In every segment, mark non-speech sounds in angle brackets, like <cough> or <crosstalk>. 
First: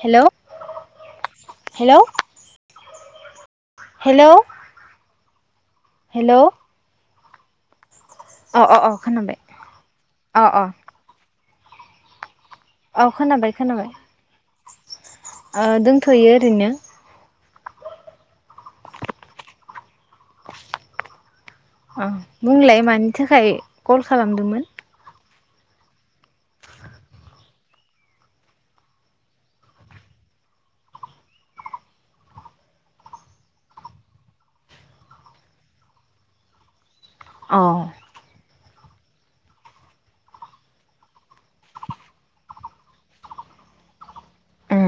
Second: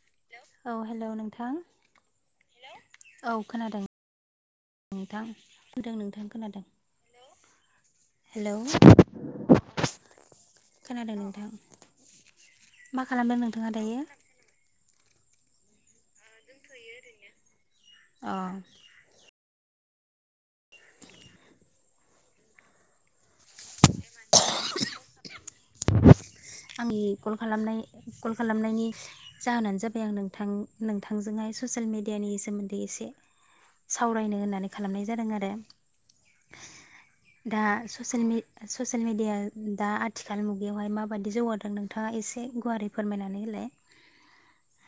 हेल' औ हेलौ नोंथां हेल' औ खोनादों हेल' नोंथां खोनादों नोंथां खोनादों। हेलौ अ अ अ खोनाबाय अ अ। खोनादों नोंथां मा औ खालामदों खोनाबाय नोंथाङा खोनाबाय दायो? ओ दोंथ'यो ओरैनो। अ अ बुंलाय मानि थाखाय कल खालामदोंमोन? आंनि कल खालामनाय कल खालामनायनि जाहोनानो जाबाय आं नोंथां नोंथांजोंहाय ससियेल मेडियानि सोमोन्दै एसे सावरायनो होननानै खालामनाय जादों आरो अ दा ससियेल मेडिया दा आथिखाल मुगायावहाय माब बायददि जौगादों नोंथाङा एसे गुवारै फोरमायनानै होलाय। उम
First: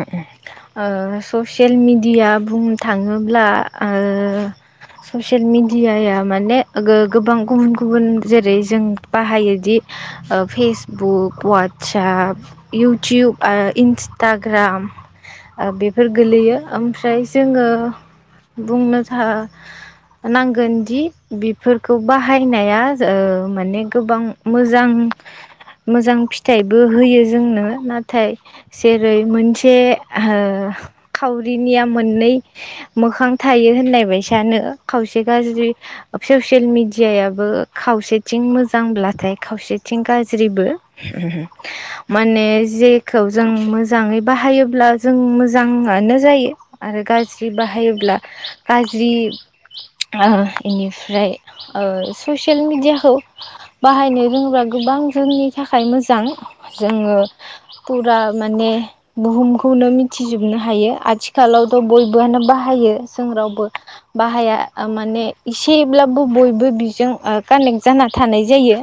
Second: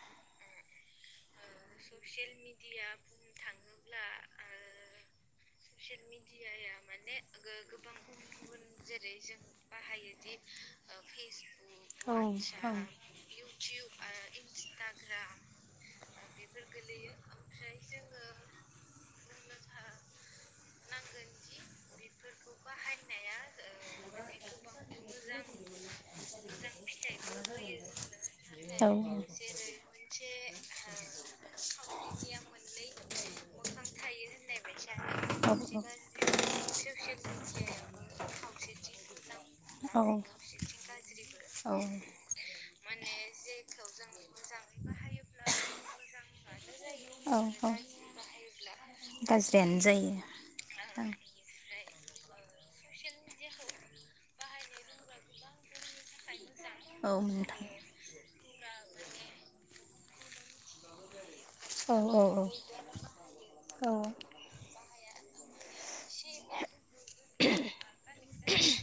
<unintelligible> ससियेल मेडिया बुंनो थाङोब्ला ओ स ससियेल मेडियाया माने गोबां गुबुन गुबुन जेरै जों बाहायोदि फेसबुक, ववाटसप, इउटुब, इन्सटाग्राम बेफोर गोलैयो ओमफ्राय जोङो बुंनो था नांगोन जि बेफोरखौ बाहायनाया ओ‌ माने गोबां मोजां मोजां फिथाइबो होयो जोंनो नाथाय जेरै मोनसे ओ खावरिनिया मोननै मोखां थायो होननाय बायसानो खावसे ससियेल मिडियायाबो खावसेथिं मोजांब्लाथाय खावसेथिं आरो गाज्रिबो माने जेखौ जों मोजाङै बाहायोब्ला जों मोजाङानो जायो आरो औ गाज्रि औ बाहायोब्ला गाज्रि गाज्रियानो जायो ओ इनिफ्राय ओ ससियेल मिडियाखौ बाहायनो रोङोब्ला गोबां जोंनि थाखाय थाखाय मोजां मोजां जोङो औ फुरा माने बुहुम खौनो मिथिजोबनो हायो आथिखा आथिखालावथ' बयबोआनो नोंथां बाहायो जों रावबो औ बाहाया माने इसे थेवब्लाबो बयबो बिजों कानेक्ट जाना थानाय जायो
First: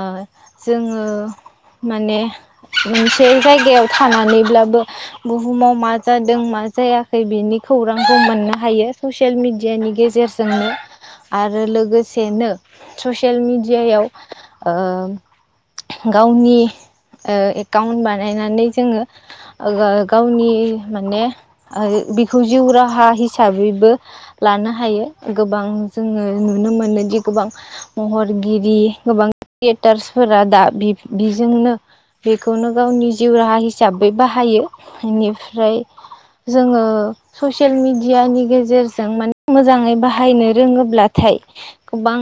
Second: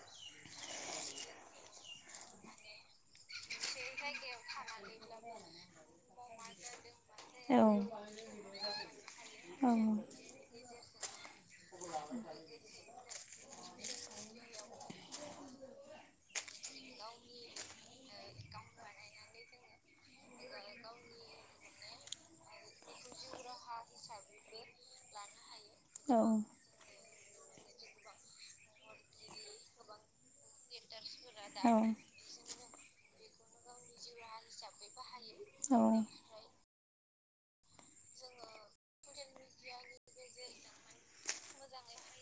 ओ जोङो माने मोनसे जायगायाव थानानैब्लाबो बुहुमाव मा जादों मा जायाखै बिनि खौरांखौ मोननो हायो ससियेल मेडियानि गेजेरजोंनो आरो आरो लोगोसेनो ससियेल मेडियायाव गावनि एकाउन्ट बानायनानै जोङो गावनि माने बेखौ जिउ राहा हिसाबैबो लानो हायो गोबां जोङो नुनो मोनो दि गोबां महरगिरि गोबां क्रियेटार्सफोरा दा बिजोंनो बेखौनो गावनि जिउ राहा साबै बाहायो बेनिफ्राय औ जोङो ससियेल मिडियानि गेजेरजों जों म मोजाङै बाहायनो रोङोब्लाथाय गोबां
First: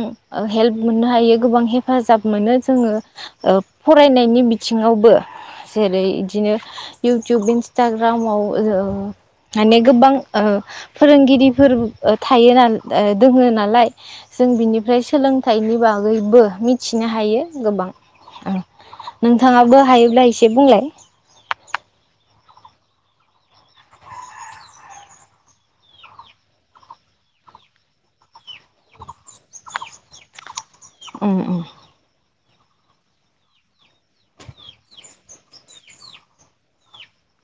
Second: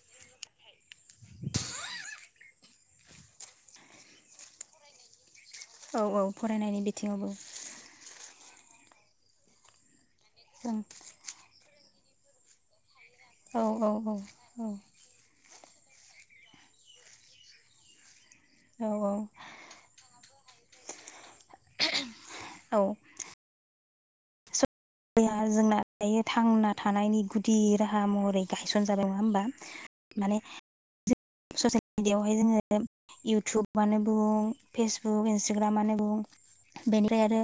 हेल्प मोननो हायो गोबां हेफाजाब मोनो जोङो ओ फ फरायनायनि बिथिङावबो औ जेरै औ यो फरायनायनि बिथिङावबो इउथुब इनसथालग्राम माव माने गोबां ओ जों फोरोंगिरिफोर थायो ना ए दोङो औ औ नालाय जों बिनिफ्राय सोलों फिथाइनि बागैबो मिथिनो हायो गोबां ओम औ नोंथाङाबो हायोब्ला एसे बुंलाय औ जया जोंना दायो थांना थानायनि गुदि राहा महरै गायसनज जादों नङा होमबा माने उम उम ससियेल मिडियाआवहाय जोङो इउटुबानो बुं फेसबुक, इन्सटाग्रामानो बुं बेनिफ्राय आरो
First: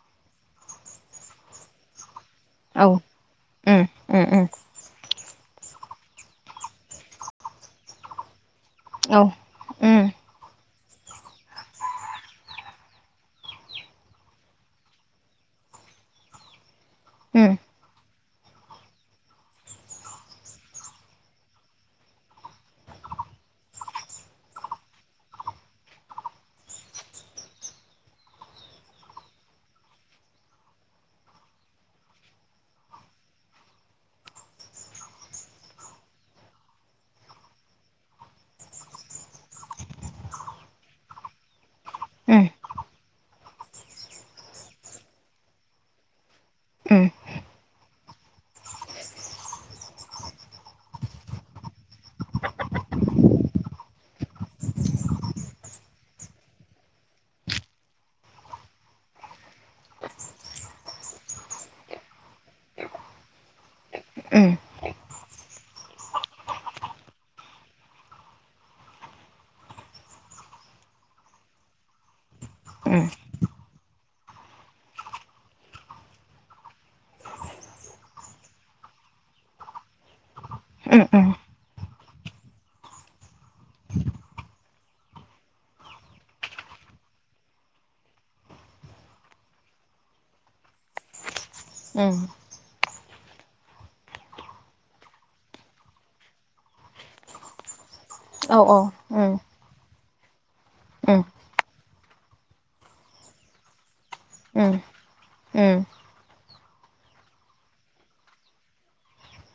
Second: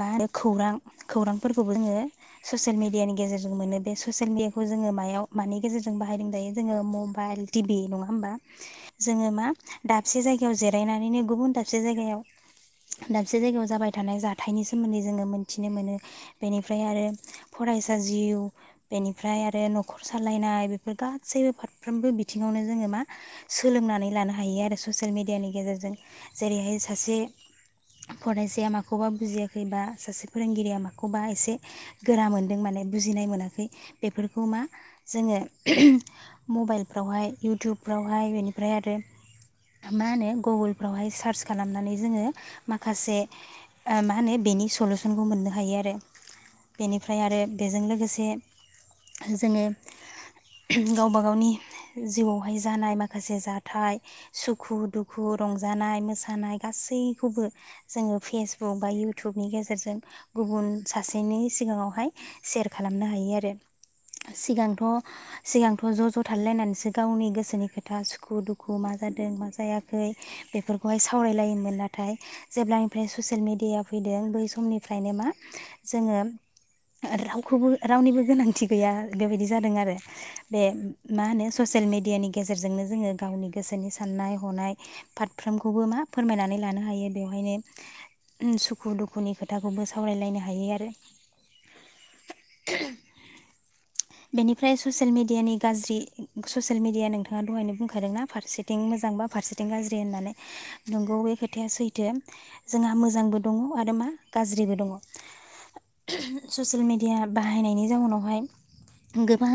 मा होनो खौरां खौरांफोरखौबो जोङो ससियेल औ मिडियानि गेजेरजों मोनो उम बे उम ससियेल उम मिडियाखौ जोङो मायाव मानि गेजेरजों बाहायदों दायो जोङो मबाइल टिभि नङा होमबा औ जोङो मा उम दाबसे जायगायाव जेर दायनानैनो गुबुन दाबसे जायाव दाबसे जायगायाव जाबाय थानाय जाथायनि सोमोन्दै जोङो मोनथिनो मोनो बिनि ओमफ्राय आरो उम फरायसा जिउ बेनिफ्राय आरो न'खर सालायनाय बेफोर गासै फारफ्रामबो बि बिथिङावनो जोङो मा सोलोंनानै लानो हायो आरो ससियेल मेडियानि गेजेरजों। जेरैहाय सासे फरायसाया माखौबा बुजियाखै बा सासे फोरोंगिरिया माखौबा एसे गोरा मोनदों माने बुजिनाय मोनाखै बेफोरखौ मा जोङो मबाइल फ्रावहाय इउटुबफ्रावहाय बेनिफ्राय आरो मा होनो गुगोलफ्रावहाय सार्च खालामनानै जोङो उम माखासे आ मा होनो बेनि सलुसनखौ मोननो हायो आरो। उम बेनिफ्राय आरो बेजों लोगो से जोङो गावबा गावनि जिउआवहाय जानाय माखासे जाथाय सुखु-दुखु रंजानाय मोसानाय गासैखौबो जोङो फेसबुक बा इउटुबनि गेजेरजों गुबुन सासेनि सिगाङावहाय सेयार खालामनो हायो आरो उम सिगांथ' सिगांथ' ज' ज' थालायलायनानैसो गावनि गोसोनि खोथा सुखु-दुखु मा जादों मा जायाखै बेफोरखौहाय सावरायलायोमोन नाथाय जेब्लानिफ्राय उम ससियेल मेडियाया फैदों बै समनिफ्रायनो मा जोङो ओ रावखौबो रावनिबो गोनांथि गैया बेबायदि जादों आरो बे उम मा उम होनो ससियेल मेडियानि गेजेरजोंनो जोङो गावनि गोसोनि साननाय हनाय फारफ्रोमखौबो मा फोरमायनानै लानो हायो बेवहायनो सुखु-दुखुनि खोथाखौबो सावरायलायनो हायो आरो। उम बेनिफ्राय ससियेल मेडियानि गाज्रि ससियेल मिडिया नोंथाङा दहायनो बुं खादों ना औ फारसेथिं औ मोजां बा उम फारसेथिं गाज्रि होननानै उम नंगौ बे खोथाया सैथो जोंहा मोजांबो दङ आरो मा गाज्रिबो उम दङ‌ उम ससियेल मेडिया बाहायनायनि जाउनावहाय गोबां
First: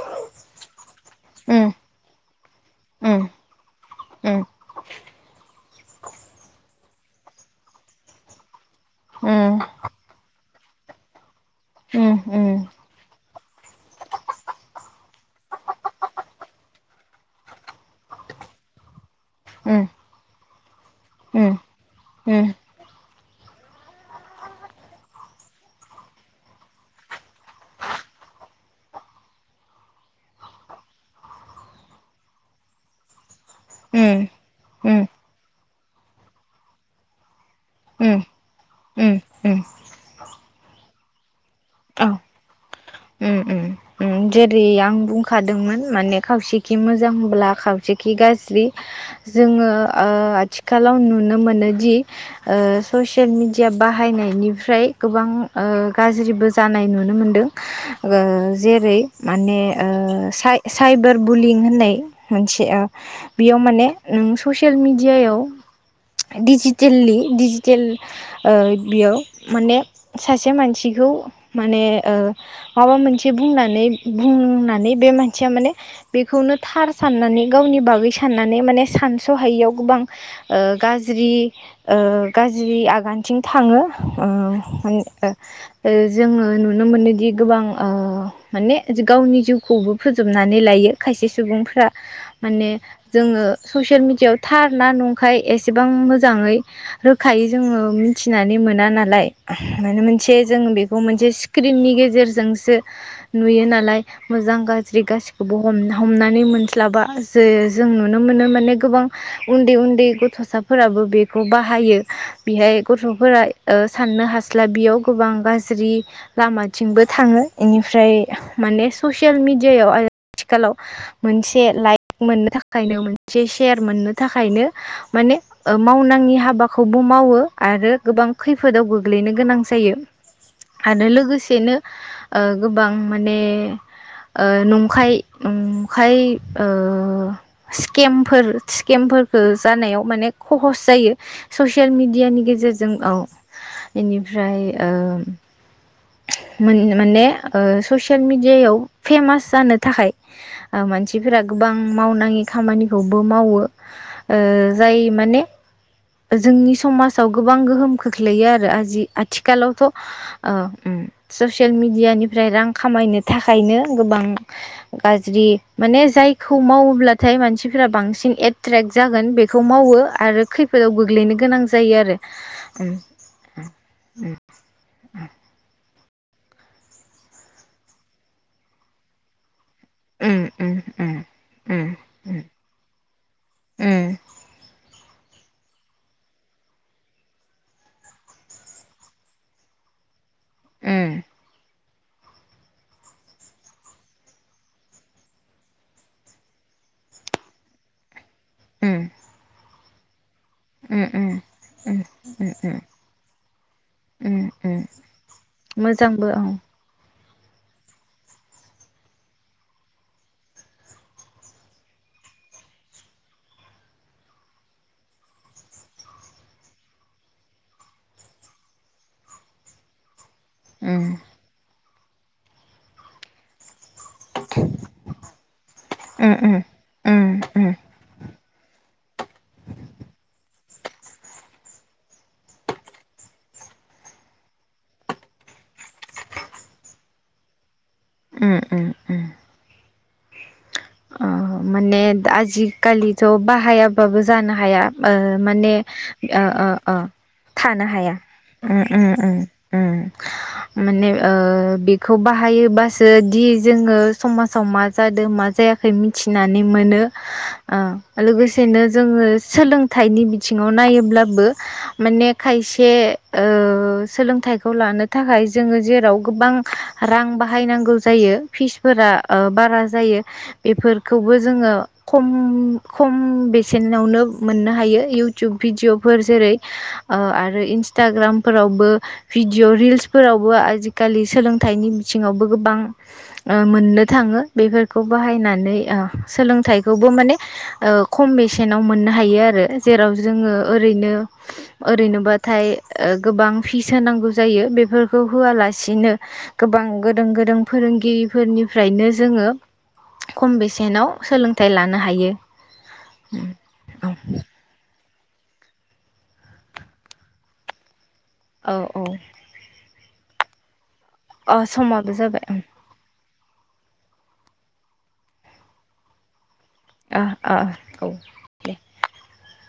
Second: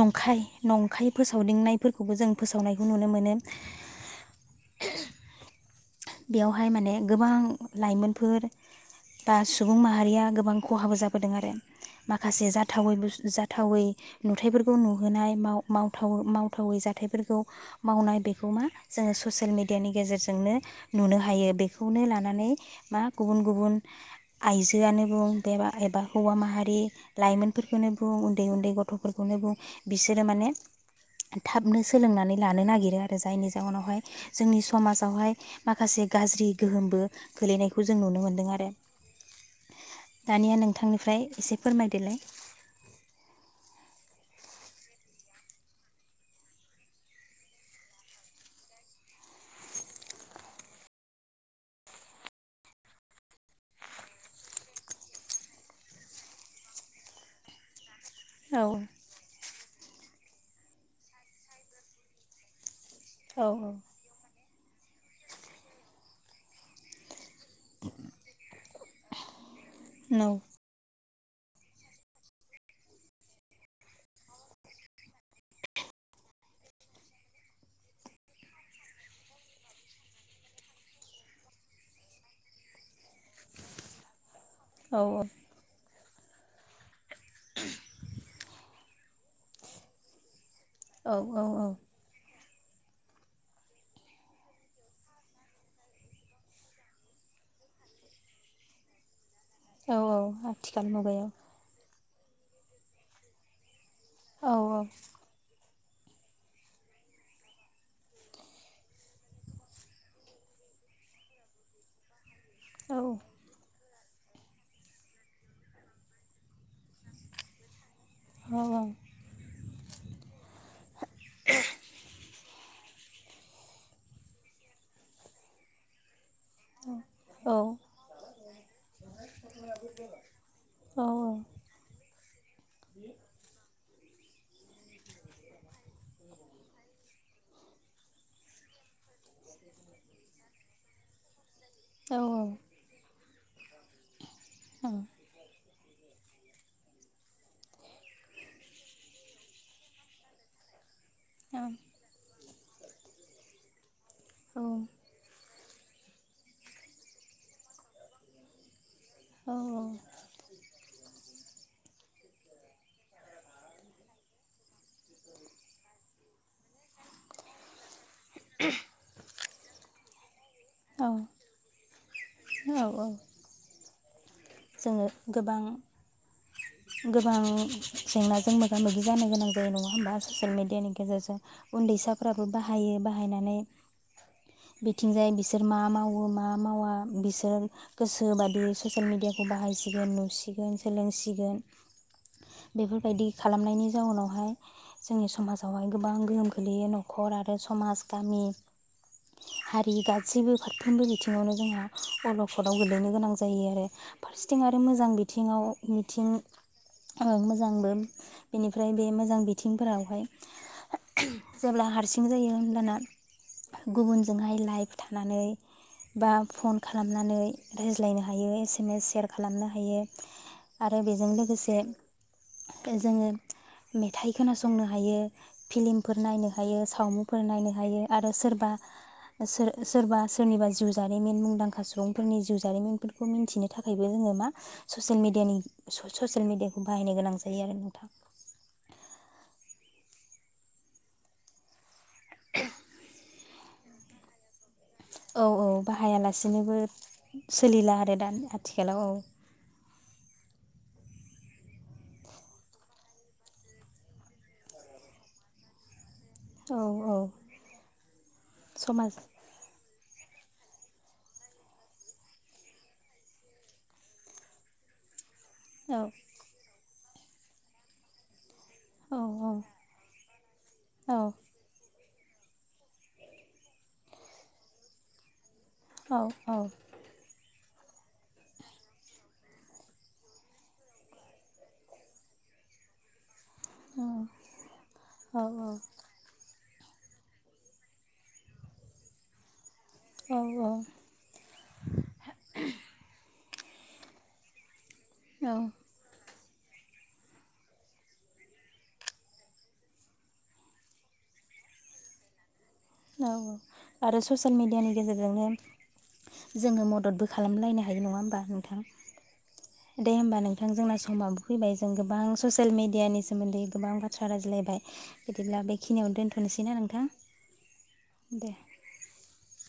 नंखाय नंखाय उम फोसावदिंनायफोरखौबो जों फोसावनायखौ नुनो उम उम मोनो उम बेयावहाय माने गोबां लाइमोनफोर बा सुबुं माहारिया गोबां खहाबो जाबोदों आरो माखासे जाथावै बुस जाथावै नुथायाइफोरखौ नुहोनाय माव मावथा मावथावै जाथायफोरखौ मावनाय बेखौ मा जोङो ससियेल मेडियानि गेजेरजोंनो नुनो हायो बेखौनो लानानै मा गुबुन गुबुन आइजोआनो बुं एबा हौवा माहारि लाइमोनफोरखौनो बुं उन्दै उन्दै गथ'फोरखौनो बुं बिसोरो माने थाबनो सोलोंनानै लानो नागिरो आरो जायनि जाहनावहाय जोंनि समाजावहाय माखासे गाज्रि गोहोमबो गोलैनायखौ जों नुनो मोन्दों आरो। दानिया नोंथांनिफ्राय एसे फोरमायदोलाय। ओम जेरै आं बुंखादोंमोन माने खावसेथिं मोजांब्ला खावसेखै गाज्रि जोङो ओ आथिखालाव नुनो मोनोदि ओ ससियेल मेडिया बाहायनायनिफ्राय गोबां ओ गाज्रिबो जानाय नुनो मोनदों ओ औ जेरै माने ओ साइ साइबार बुलिं होननाय मोनसे ओं औ बेयाव माने उम ससियेल मेडियायाव डिजिटेलि दिजिटेल ओ बेयाव माने नौ सासे मानसिखौ माने ओ माबा मोन से बुंनानै बुंनानै बे मानसिया माने बेखौनो थार साननानै गावनि बागै साननानै माने सानस'हायियाव गोबां ओ गाज्रि ओ गाज्रि आगानथिं थाङो ओ उम ओ औ ओ जोङो नुनो मोनो दि गोबां ओ माने गावनि जिउखौबो फोजोबना नै लायो खायसे औ औ औ सुबुंफ्रा। माने जोङो ससियेल मेडियायाव थार ना नंखाय एसेबां मोजाङै रोखायै जोङो मिथिनानै मोना नालाय औ मानो औ मोनसे जों आथिखाल बेखौ मुगायाव मोनसे स्क्रिननि गे जेरजोंसो नुयो नालाय औ मोजां गाज्रि गासिखौबो हम हमनानै मोनस्लाबा जे जों नुनो मोनो माने गोबां उन्दै उन्दै गथ'साफोराबो बेखौ बाहायो बेहाय औ गथ'फोरा ओ साननो हास्लाबियाव गोबां गाज्रि लामाथिंबो थाङो। एनि फ्राय औ माने ससियेल मिडि दियाव आरो थिखालाव मोनसे लाइक मोननो थाखायनो मोनसे सेर मोननो थाखायनो माने मावनांयि हाब बाखौबो मावो औ औ आरो गोबां खैफोदाव गोग्लैनो गोनां जायो आरो लोगोसेनो ओ गोबां माने ओ नंखाय नंखाय ओ स्केमफोर स्केमफोरखो जानायाव माने खहस जायो। ससियेल मेडियानि गेजेरजों औ एनि फ्राय ओम मोननो माने ओ ससियेल मेडियायाव फेमास जानो थाखाय ओ मानसि सिफोरा गोबां मावनाङि खामानिखौबो मावो। ओ जाय माने जोंनि समाजाव गोबां गोहोम खोख्लैयो आरो आजि आथिखालावथ' ओ उम सस सियेल मिडियानिफ्राय रां खामायनो थाखायनो गोबां गाज्रि माने जायखौ मावोब्लाथाय मानसिफोरा बांसिन सिन एट्रेक जागोन बे खौ मावो आरो खै फोदाव औ गोग्लैनो गोनां जायो आरो उम जोङो गोबां गोबां जेंनाजों मोगा मोगि जानो गोनां। यो नङा होमबा उम ससियेल मिडियानि उम गेजेरजों उम उम उन्दैसाफ्राबो बाहायो बाहायनानै उम बि थिंजाय बिसोर मा मावो मा मावा बिसोर गोसो बादि ससियेल मिडिया है बाहायसिगोन नुसि सिगोन उम सोलोंसिगोन बेफोरबायदि खालामनायनि जाउनावहाय जोंनि समाजावहाय गोबां गोहोम खोलैयो न'खर आरो समाज गामि उम हारि गा सैबो फारफ्रोमबो उम उम बिथिङावनो जोंहा अलखदाव उम गोग्लैनो गोनां जायो आरो। उम फारसेथिं आरो उम मोजां बिथिङाव मोजांबो मिथिं औ औ मोजांबो बेनिफ्राय बे मोजां बिथिंफोरावहाय जेब्ला हारसिं जायो होमब्लाना गुबुनजोंहाय लाइभ थानानै बा फन खालामनानै रायज्लायनो हायो एसे सेयार खालामनो हायो। आरो उम बेजों लोगोसे जोङो मेथाइ खोनासंनो हायो। फिल्मफोर उम नायनो उम हायो सावमुफोर उम नायनो हायो। आरो सोर बा सोर सोरबा सोरनिबा जिउ जारिमिन मुंदांखा सुबुंफोरनि जिउ जारिमिनफोरखौ मिन्थिनो थाखायबो जोङो मा ससियेल मिडियानि ससियेल मिडियाखौ बाहायनो गोनां जायो आरो नोंथां। उम उम उम ओ माने आजिखालिथ' बाहायाबाबो जानो हाया। ओ औ औ माने ओ ओ बाहायालासिनोबो ओ थानो सोलिला हाया आरो दा उम आथिखालाव उम औ उम उम। माने ओ बेखौ बाहायोबासो दि जोङो समाजाव मा जादों मा जाया खै मि थिनानै औ मोनो औ लोगोसेनो समाज जोङो सोलों थाइनि बिथिङाव नायोब्लाबो माने खायसे सोलोंथाइखौ लानो थाखाय जोङो औ जेराव गोबां रां बाहायनांगौ जायो। फिसफोरा औ बारा जायो, बेफोरखौबो जोङो खम खम बेसेनावनो मोननो हायो। इउटुब औ भिडिअफोर जेरै ओ आरो इन्सटाग्रामफोरावबो भिडिअ रिल्सफोरावबो आजिखालि सोलोंथाइनि बिथिङावबो गोबां मोननो थाङो बेफोरखौ औ बाहायना नै ओ सोलोंथाइ खौबो माने खम बेसेनाव मोननो हायो आरो। जेराव जोङो ओरैनो ओरैनोबाथाय गोबां फिस होनांगौ जायो बेफोर खौ होआलासिनो गोबां गोरों गोरों फोरोंगिरिफोरनिफ्रायनो जोङो खम बेसेनाव सोलोंथाइ लानो हायो। औ औ आरो ससियेल मिडियानि गेजेरजोंनो जोङो मददबो खालामलायनो हायो नङा औ नोंथां औ दे होमबा नोंथांजों <unintelligible> समाबबो अ फैबाय जों समाबो गोबां जाबाय ओं ससियेल मिडियानि सोमोन्दै <unintelligible> बेखिनियावनो दोनथ'नोसै औ औ <unintelligible>